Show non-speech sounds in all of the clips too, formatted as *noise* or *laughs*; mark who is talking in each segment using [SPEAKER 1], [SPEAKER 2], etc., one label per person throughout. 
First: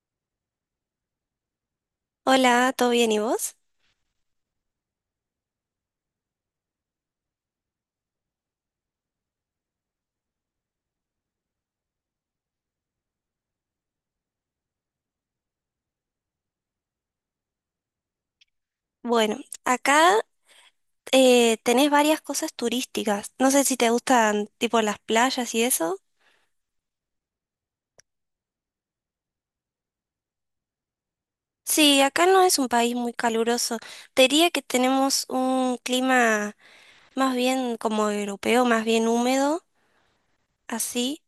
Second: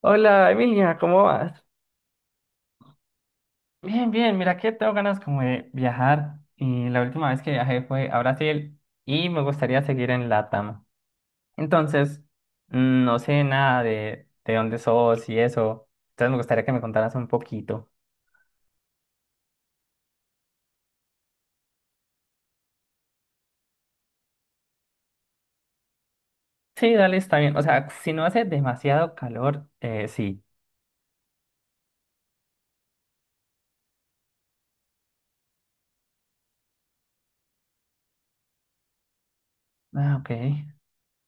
[SPEAKER 1] Hola Emilia, ¿cómo vas?
[SPEAKER 2] Hola, ¿todo bien y vos?
[SPEAKER 1] Bien, bien, mira que tengo ganas como de viajar y la última vez que viajé fue a Brasil y me gustaría seguir en LATAM. Entonces, no sé nada de dónde sos y eso, entonces me gustaría que me contaras un poquito.
[SPEAKER 2] Bueno, acá tenés varias cosas turísticas. No sé si te gustan tipo las playas y eso.
[SPEAKER 1] Sí, dale, está bien. O sea, si no hace demasiado calor, sí.
[SPEAKER 2] Sí, acá no es un país muy caluroso. Te diría que tenemos un clima más bien como europeo, más bien húmedo,
[SPEAKER 1] Ah, ok.
[SPEAKER 2] así.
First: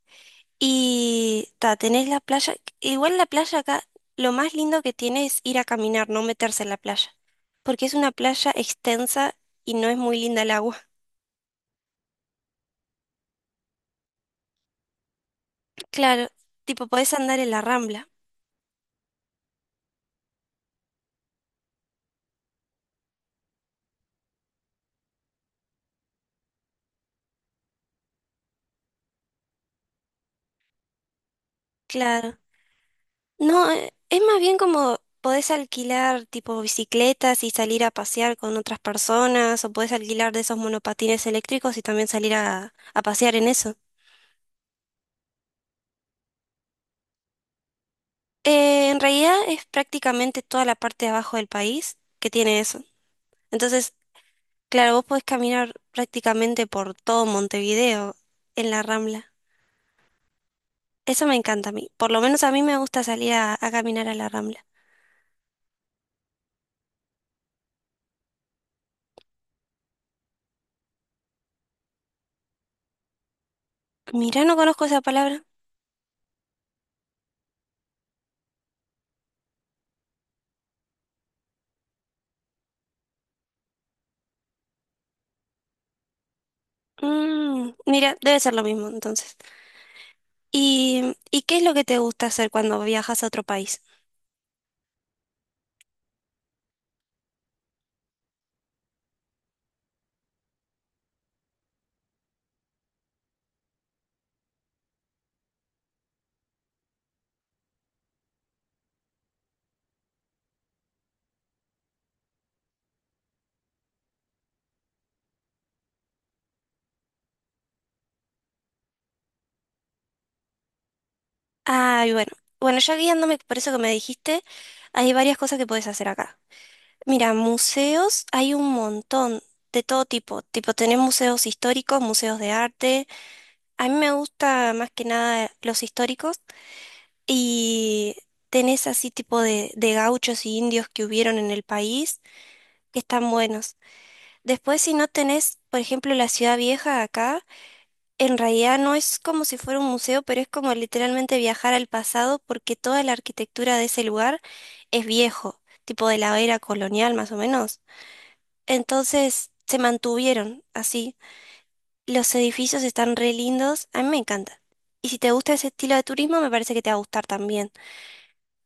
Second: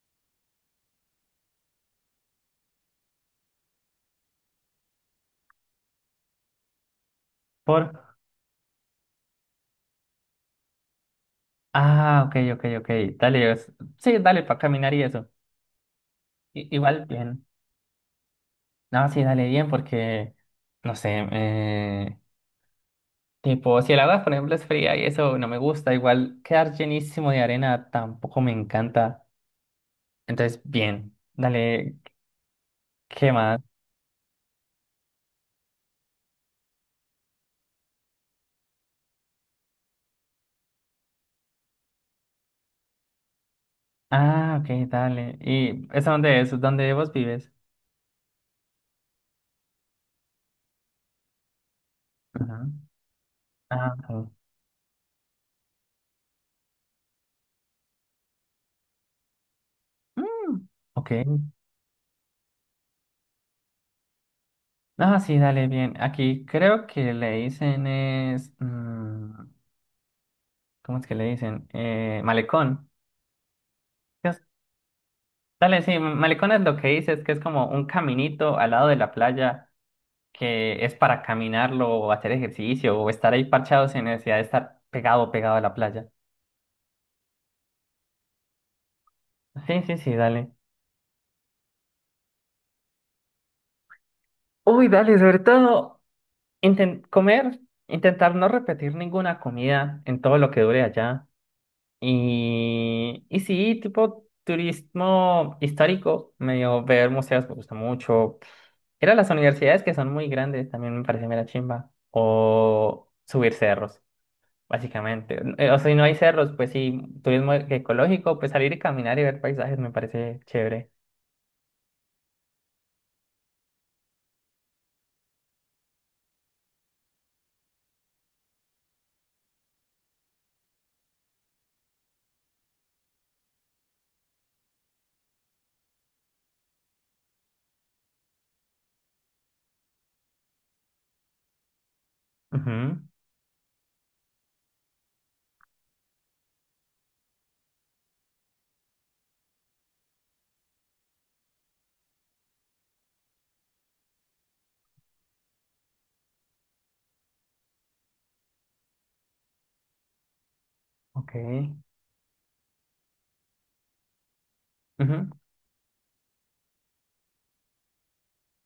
[SPEAKER 2] Y ta, tenés la playa. Igual la playa acá, lo más lindo que tiene es ir a caminar, no meterse en la playa.
[SPEAKER 1] Por...
[SPEAKER 2] Porque es una playa extensa y no es muy linda el agua.
[SPEAKER 1] Ah, ok, ok, ok. Dale, es- sí, dale, para caminar y eso.
[SPEAKER 2] *laughs* Claro,
[SPEAKER 1] I-
[SPEAKER 2] tipo
[SPEAKER 1] igual
[SPEAKER 2] podés andar
[SPEAKER 1] bien.
[SPEAKER 2] en la rambla.
[SPEAKER 1] No, sí, dale bien porque, no sé, Tipo, si el agua, por ejemplo, es fría y eso no me gusta, igual quedar llenísimo de arena tampoco me encanta. Entonces, bien, dale,
[SPEAKER 2] Claro.
[SPEAKER 1] ¿qué más?
[SPEAKER 2] No, es más bien como podés alquilar tipo bicicletas y salir a pasear con otras personas, o podés alquilar de esos monopatines eléctricos y también salir a pasear en eso.
[SPEAKER 1] Ah, ok, dale. ¿Y eso dónde es? ¿Dónde vos vives?
[SPEAKER 2] En realidad es prácticamente toda la parte de abajo del país que
[SPEAKER 1] Ajá.
[SPEAKER 2] tiene eso.
[SPEAKER 1] Ah,
[SPEAKER 2] Entonces,
[SPEAKER 1] ok.
[SPEAKER 2] claro, vos podés caminar prácticamente por todo Montevideo en la Rambla.
[SPEAKER 1] Mm, ok.
[SPEAKER 2] Eso me encanta a mí. Por lo menos a mí me gusta salir a caminar a la Rambla.
[SPEAKER 1] Ah, sí, dale, bien. Aquí creo que le dicen es... ¿cómo es que le dicen? Malecón. Es-
[SPEAKER 2] Mira, no conozco esa palabra.
[SPEAKER 1] Dale, sí, malecón es lo que dices, que es como un caminito al lado de la playa que es para caminarlo o hacer ejercicio o estar ahí parchado sin necesidad de estar pegado, pegado a la playa.
[SPEAKER 2] Mira, debe ser lo mismo entonces.
[SPEAKER 1] Sí, sí, sí, dale.
[SPEAKER 2] Y qué es lo que te gusta hacer cuando viajas a otro país?
[SPEAKER 1] Uy, dale, sobre todo inten- comer, intentar no repetir ninguna comida en todo lo que dure allá. Y sí, tipo turismo histórico, medio ver museos me gusta mucho. Ir a las universidades que son muy grandes también me parece mera chimba. O subir cerros básicamente. O sea, si no hay cerros, pues sí, turismo ecológico, pues salir y caminar y ver paisajes me parece chévere.
[SPEAKER 2] Ay, bueno. Bueno, ya guiándome por eso que me dijiste, hay varias cosas que puedes hacer acá. Mira, museos hay un montón de todo tipo. Tipo, tenés museos históricos, museos de arte. A mí me gusta más que nada los históricos. Y tenés así tipo de gauchos y indios que hubieron en el país,
[SPEAKER 1] Ujú,
[SPEAKER 2] que están buenos. Después, si no tenés, por ejemplo, la ciudad vieja acá. En realidad no es como si fuera un museo, pero es como literalmente viajar al pasado porque toda la arquitectura de ese lugar es viejo, tipo de la era colonial más o menos. Entonces se mantuvieron así.
[SPEAKER 1] ok.
[SPEAKER 2] Los edificios están re lindos, a mí me encanta. Y si
[SPEAKER 1] Ujú.
[SPEAKER 2] te gusta ese estilo de turismo, me parece que te va a gustar también.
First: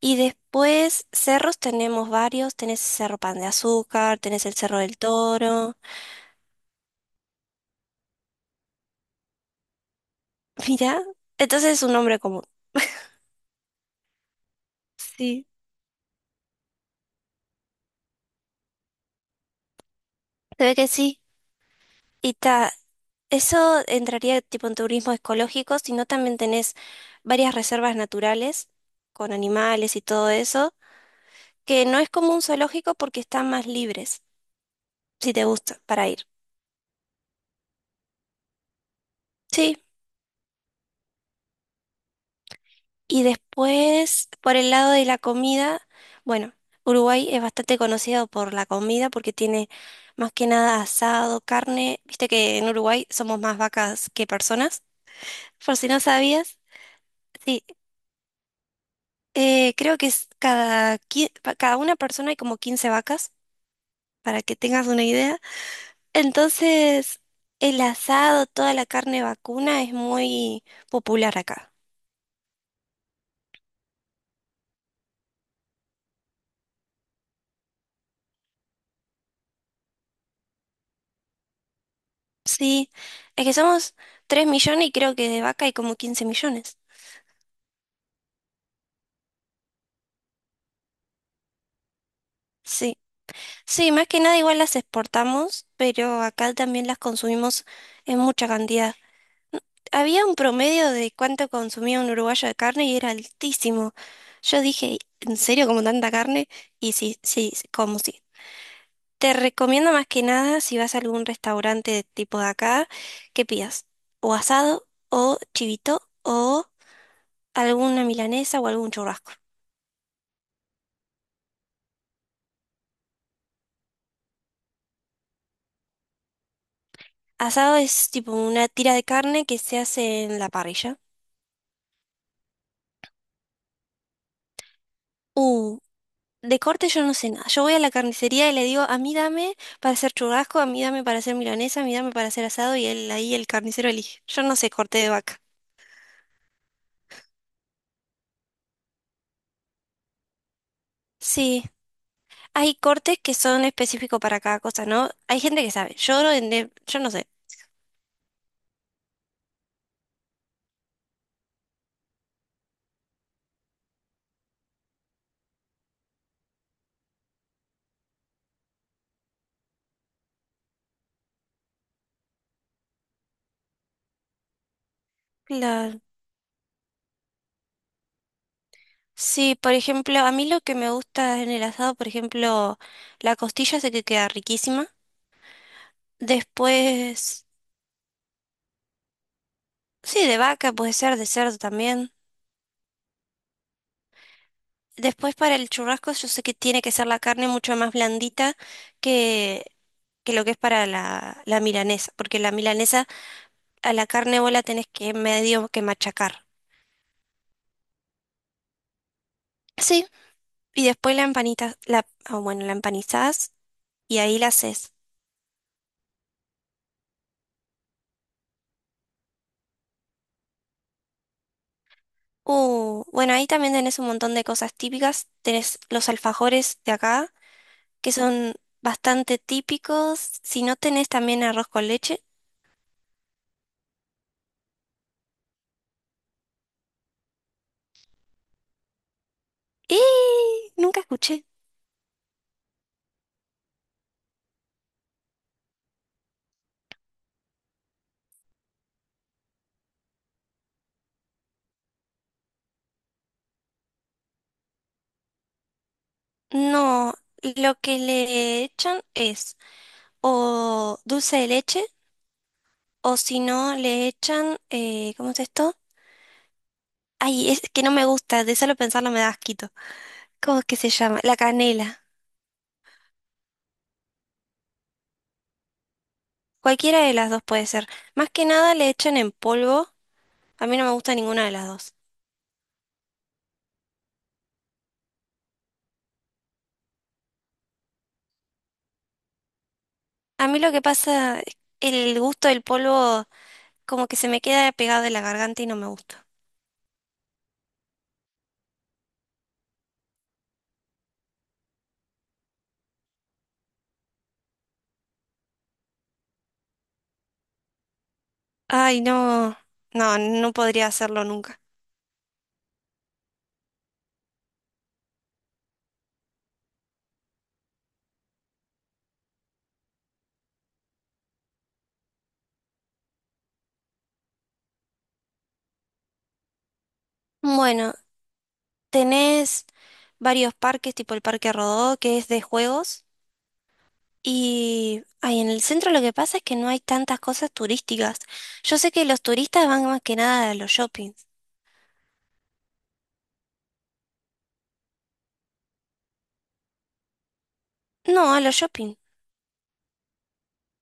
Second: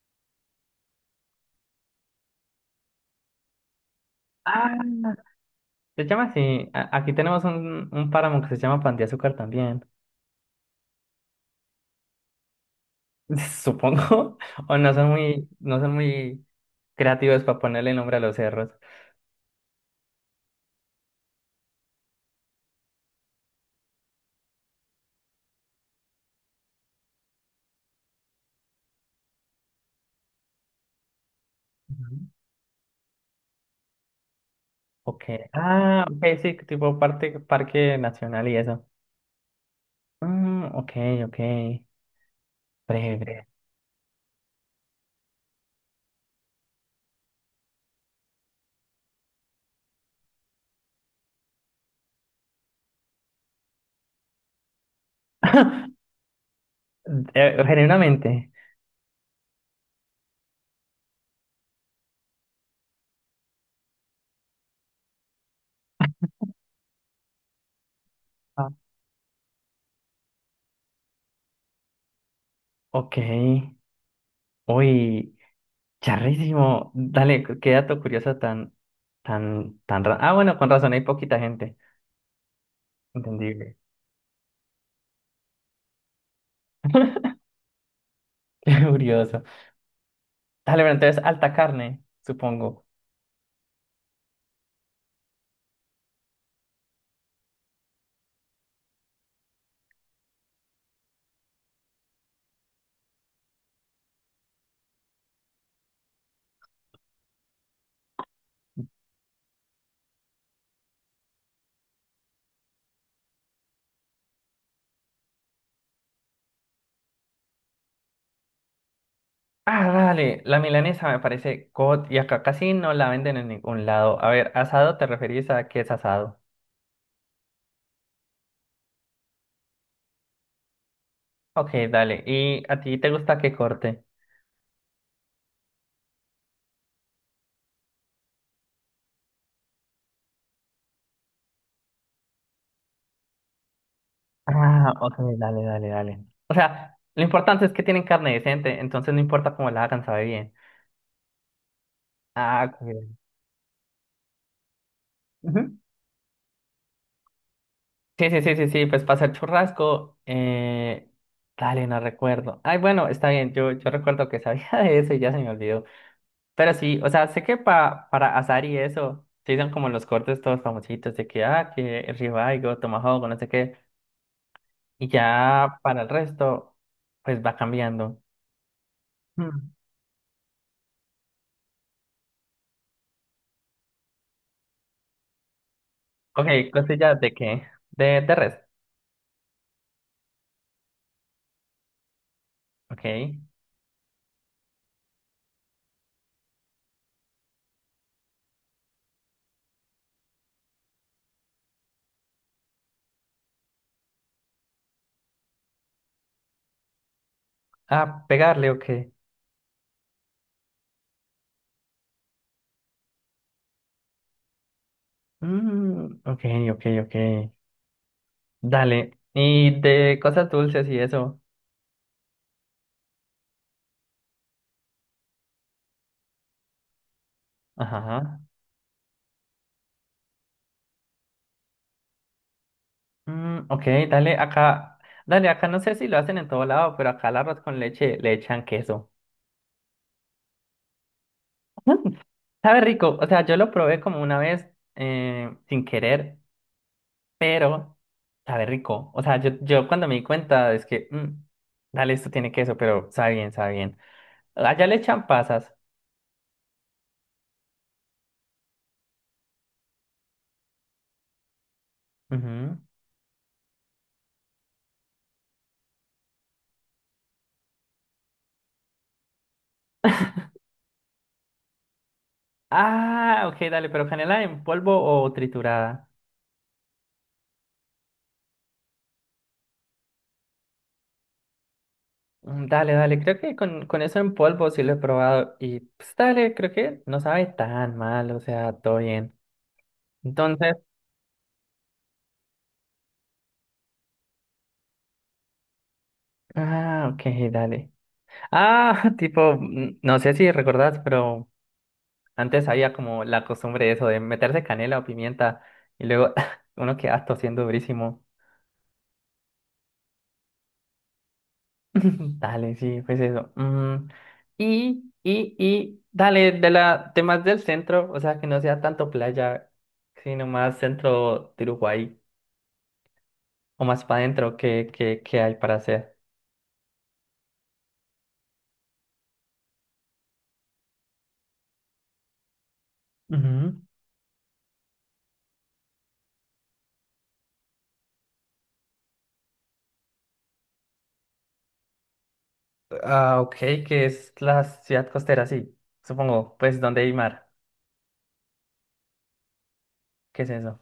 [SPEAKER 2] Y después, cerros tenemos varios, tenés el Cerro Pan de Azúcar, tenés el Cerro
[SPEAKER 1] Ah,
[SPEAKER 2] del Toro.
[SPEAKER 1] se llama así. A- aquí tenemos un páramo que se llama Pan de Azúcar también.
[SPEAKER 2] *laughs* Mira, entonces es un nombre común.
[SPEAKER 1] *laughs* Supongo. O no son
[SPEAKER 2] Sí.
[SPEAKER 1] muy, no son muy creativos para ponerle nombre a los cerros.
[SPEAKER 2] Se ve que sí. Y ta- Eso entraría tipo en turismo ecológico, sino también tenés varias reservas naturales con animales y todo eso, que no es
[SPEAKER 1] Ujú.
[SPEAKER 2] como un zoológico porque están más libres,
[SPEAKER 1] Ok.
[SPEAKER 2] si te gusta,
[SPEAKER 1] Ah,
[SPEAKER 2] para
[SPEAKER 1] ok,
[SPEAKER 2] ir.
[SPEAKER 1] sí, tipo parte, parque nacional y eso.
[SPEAKER 2] Sí,
[SPEAKER 1] Mm, ok, ok. Breve,
[SPEAKER 2] y
[SPEAKER 1] breve.
[SPEAKER 2] después, por el lado de la comida, bueno, Uruguay es bastante conocido por la comida porque tiene más que nada asado, carne, viste que en Uruguay somos más vacas que personas, por si no
[SPEAKER 1] *laughs*
[SPEAKER 2] sabías. Sí,
[SPEAKER 1] Genuinamente.
[SPEAKER 2] Creo que es cada una persona hay como 15 vacas, para que tengas una idea. Entonces, el asado, toda la carne vacuna es muy popular acá.
[SPEAKER 1] Ok. Uy, charrísimo. Dale, qué qué dato curioso tan, tan, tan... ra- Ah, bueno, con razón, hay poquita gente.
[SPEAKER 2] Sí, es que
[SPEAKER 1] Entendible.
[SPEAKER 2] somos 3 millones y creo que de vaca hay como 15 millones.
[SPEAKER 1] *laughs* Qué curioso. Dale, pero entonces, alta carne, supongo.
[SPEAKER 2] Sí, sí, más que nada igual las exportamos, pero acá también las consumimos en mucha cantidad. Había un promedio de cuánto consumía un uruguayo de carne y era altísimo. Yo dije, ¿en serio como tanta carne? Y sí, sí, sí, como sí. Te recomiendo más que nada si vas a algún restaurante de tipo de acá, que pidas o asado o chivito o alguna milanesa o algún churrasco.
[SPEAKER 1] Ah, dale, la milanesa me parece god y acá casi no la venden en ningún lado. A ver, asado, ¿te referís a qué es asado?
[SPEAKER 2] Asado es tipo una tira de carne que se hace en la parrilla.
[SPEAKER 1] Ok, dale. ¿Y a ti te gusta qué corte?
[SPEAKER 2] Uh, De corte yo no sé nada. Yo voy a la carnicería y le digo, a mí dame para hacer churrasco, a mí dame para hacer milanesa, a mí dame para hacer asado y él ahí el carnicero elige. Yo no sé
[SPEAKER 1] Ah,
[SPEAKER 2] corte de
[SPEAKER 1] ok,
[SPEAKER 2] vaca.
[SPEAKER 1] dale, dale, dale. O sea, lo importante es que tienen carne decente, entonces no importa cómo la hagan, sabe bien.
[SPEAKER 2] Sí,
[SPEAKER 1] Ah,
[SPEAKER 2] hay
[SPEAKER 1] qué
[SPEAKER 2] cortes que son específicos para cada cosa, ¿no? Hay gente que
[SPEAKER 1] bien.
[SPEAKER 2] sabe. Yo no, yo no sé.
[SPEAKER 1] Sí, sí, sí, sí, sí, pues pasa el churrasco. Dale, no recuerdo. Ay, bueno, está bien, yo recuerdo que sabía *laughs* de eso y ya se me olvidó. Pero sí, o sea, sé que pa, para asar y eso, se son como los cortes todos famositos de que, ah, que el ribeye o tomahawk, o no sé qué. Y ya
[SPEAKER 2] Claro.
[SPEAKER 1] para el resto, pues va cambiando.
[SPEAKER 2] Sí, por
[SPEAKER 1] Hmm.
[SPEAKER 2] ejemplo, a mí lo que me gusta en el asado, por ejemplo, la costilla sé que queda riquísima.
[SPEAKER 1] Ok, ¿costillas de
[SPEAKER 2] Después,
[SPEAKER 1] qué? De res.
[SPEAKER 2] sí, de vaca puede ser, de cerdo también.
[SPEAKER 1] Ok.
[SPEAKER 2] Después para el churrasco yo sé que tiene que ser la carne mucho más blandita que, que lo que es para la milanesa, porque la milanesa a la carne vos la tenés que medio que machacar.
[SPEAKER 1] Ah, pegarle, ok.
[SPEAKER 2] Sí, y después la empanitas, la, ah, bueno, la empanizás y ahí la haces.
[SPEAKER 1] Mm, ok, ok, ok. Dale. Y de cosas dulces y eso.
[SPEAKER 2] Bueno, ahí también tenés un montón de cosas típicas. Tenés los alfajores de acá, que
[SPEAKER 1] Ajá.
[SPEAKER 2] son bastante típicos. Si no tenés también arroz con leche.
[SPEAKER 1] Mm, ok, dale acá. Dale acá, no sé si lo hacen en todo lado, pero acá al arroz con leche le echan queso.
[SPEAKER 2] ¡Eh! Nunca escuché.
[SPEAKER 1] *laughs* Sabe rico, o sea, yo lo probé como una vez sin querer, pero sabe rico. O sea, yo cuando me di cuenta es que, dale, esto tiene queso, pero sabe bien, sabe bien. Allá le echan pasas.
[SPEAKER 2] No, lo que le echan es o dulce de leche
[SPEAKER 1] Ujú.
[SPEAKER 2] o si no le echan, ¿cómo es esto? Ay, es que no me gusta, de solo pensarlo me da asquito. ¿Cómo es que se llama? La canela.
[SPEAKER 1] Ah, ok, dale, pero canela en polvo o triturada.
[SPEAKER 2] Cualquiera de las dos puede ser. Más que nada le echan en polvo. A mí no me gusta ninguna de las dos.
[SPEAKER 1] Mm, dale, dale, creo que con eso en polvo sí lo he probado y pues dale, creo que no sabe tan mal, o sea, todo bien.
[SPEAKER 2] A mí lo
[SPEAKER 1] Entonces,
[SPEAKER 2] que pasa, es el gusto del polvo como que se me queda pegado en la garganta y no me gusta.
[SPEAKER 1] ah, ok, dale. Ah, *laughs* tipo, no sé si recordás, pero antes había como la costumbre de eso de meterse canela o pimienta y luego *laughs* uno queda tosiendo durísimo.
[SPEAKER 2] Ay, no, no, no podría hacerlo nunca.
[SPEAKER 1] *laughs* Dale, sí, pues eso. Mm, y, dale, de la, de más del centro, o sea, que no sea tanto playa, sino más centro de Uruguay, o más para adentro, ¿qué, qué, qué hay para hacer?
[SPEAKER 2] Bueno, tenés varios parques, tipo el Parque Rodó, que es de juegos.
[SPEAKER 1] Ujú.
[SPEAKER 2] Y ay, en el centro lo que pasa es que no hay tantas cosas turísticas. Yo sé que los turistas van más que nada a los shoppings.
[SPEAKER 1] Ah, ok, que es la ciudad costera, sí, supongo, pues donde hay mar,
[SPEAKER 2] No, a los shopping.
[SPEAKER 1] ¿qué es eso?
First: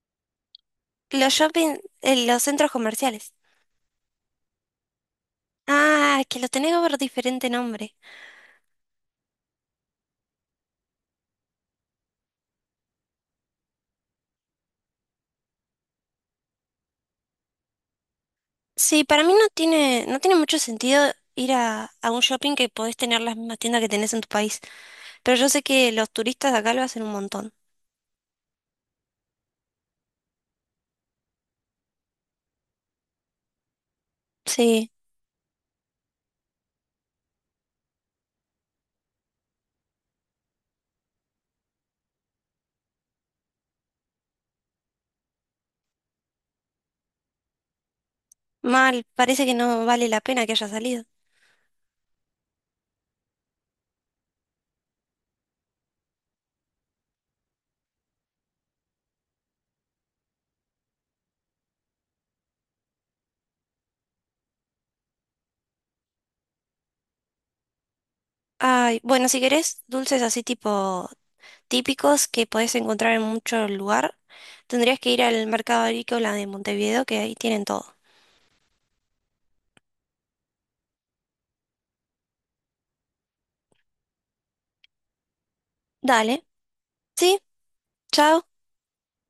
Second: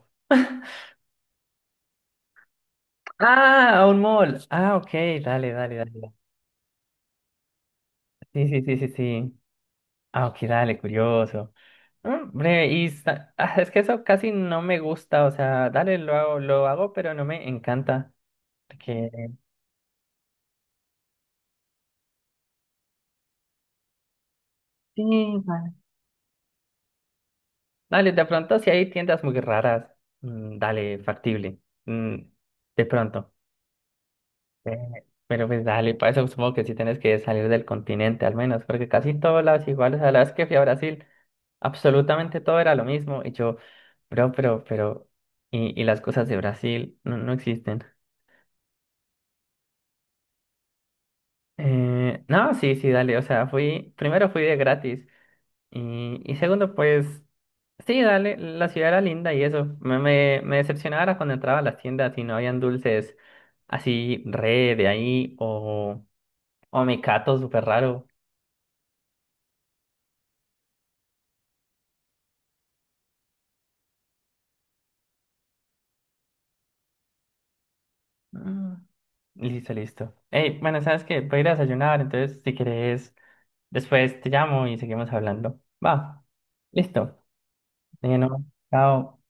[SPEAKER 2] Los shopping, los centros comerciales.
[SPEAKER 1] Ah, un mall, ah, ok, dale, dale, dale,
[SPEAKER 2] Ah, que lo tenés por diferente nombre.
[SPEAKER 1] sí, sí, sí, sí, sí, ah, ok, dale, curioso, mm, breve, y sa- *laughs* ah, es que eso casi no me gusta, o sea, dale, lo hago, pero no me encanta,
[SPEAKER 2] Sí, para
[SPEAKER 1] porque,
[SPEAKER 2] mí no tiene, no tiene mucho sentido ir a un shopping que podés tener las mismas tiendas que tenés en tu país. Pero
[SPEAKER 1] sí,
[SPEAKER 2] yo sé
[SPEAKER 1] vale.
[SPEAKER 2] que los turistas de acá lo hacen un montón.
[SPEAKER 1] Dale, de pronto si hay tiendas muy raras, mm, dale, factible, mm, de pronto. Eh,
[SPEAKER 2] Sí,
[SPEAKER 1] Pero pues dale, para eso supongo que sí tienes que salir del continente al menos, porque casi todas las iguales, a las que fui a Brasil, absolutamente todo era lo mismo. Y yo, bro, pero, y las cosas de Brasil no, no existen.
[SPEAKER 2] mal, parece que no vale la pena que haya salido.
[SPEAKER 1] No, sí, sí, dale, o sea, fui, primero fui de gratis y segundo, pues, sí, dale, la ciudad era linda y eso, me decepcionaba era cuando entraba a las tiendas y no habían dulces así re de ahí o mecato súper raro.
[SPEAKER 2] Ay, bueno, si querés dulces así tipo típicos que podés encontrar en mucho lugar, tendrías que ir al mercado agrícola de Montevideo, que ahí tienen todo.
[SPEAKER 1] Mm, listo, listo. Hey, bueno, sabes que voy a ir a desayunar, entonces si quieres, después te llamo y seguimos hablando. Va,
[SPEAKER 2] Dale,
[SPEAKER 1] listo.
[SPEAKER 2] sí, chao.
[SPEAKER 1] Bueno, chao.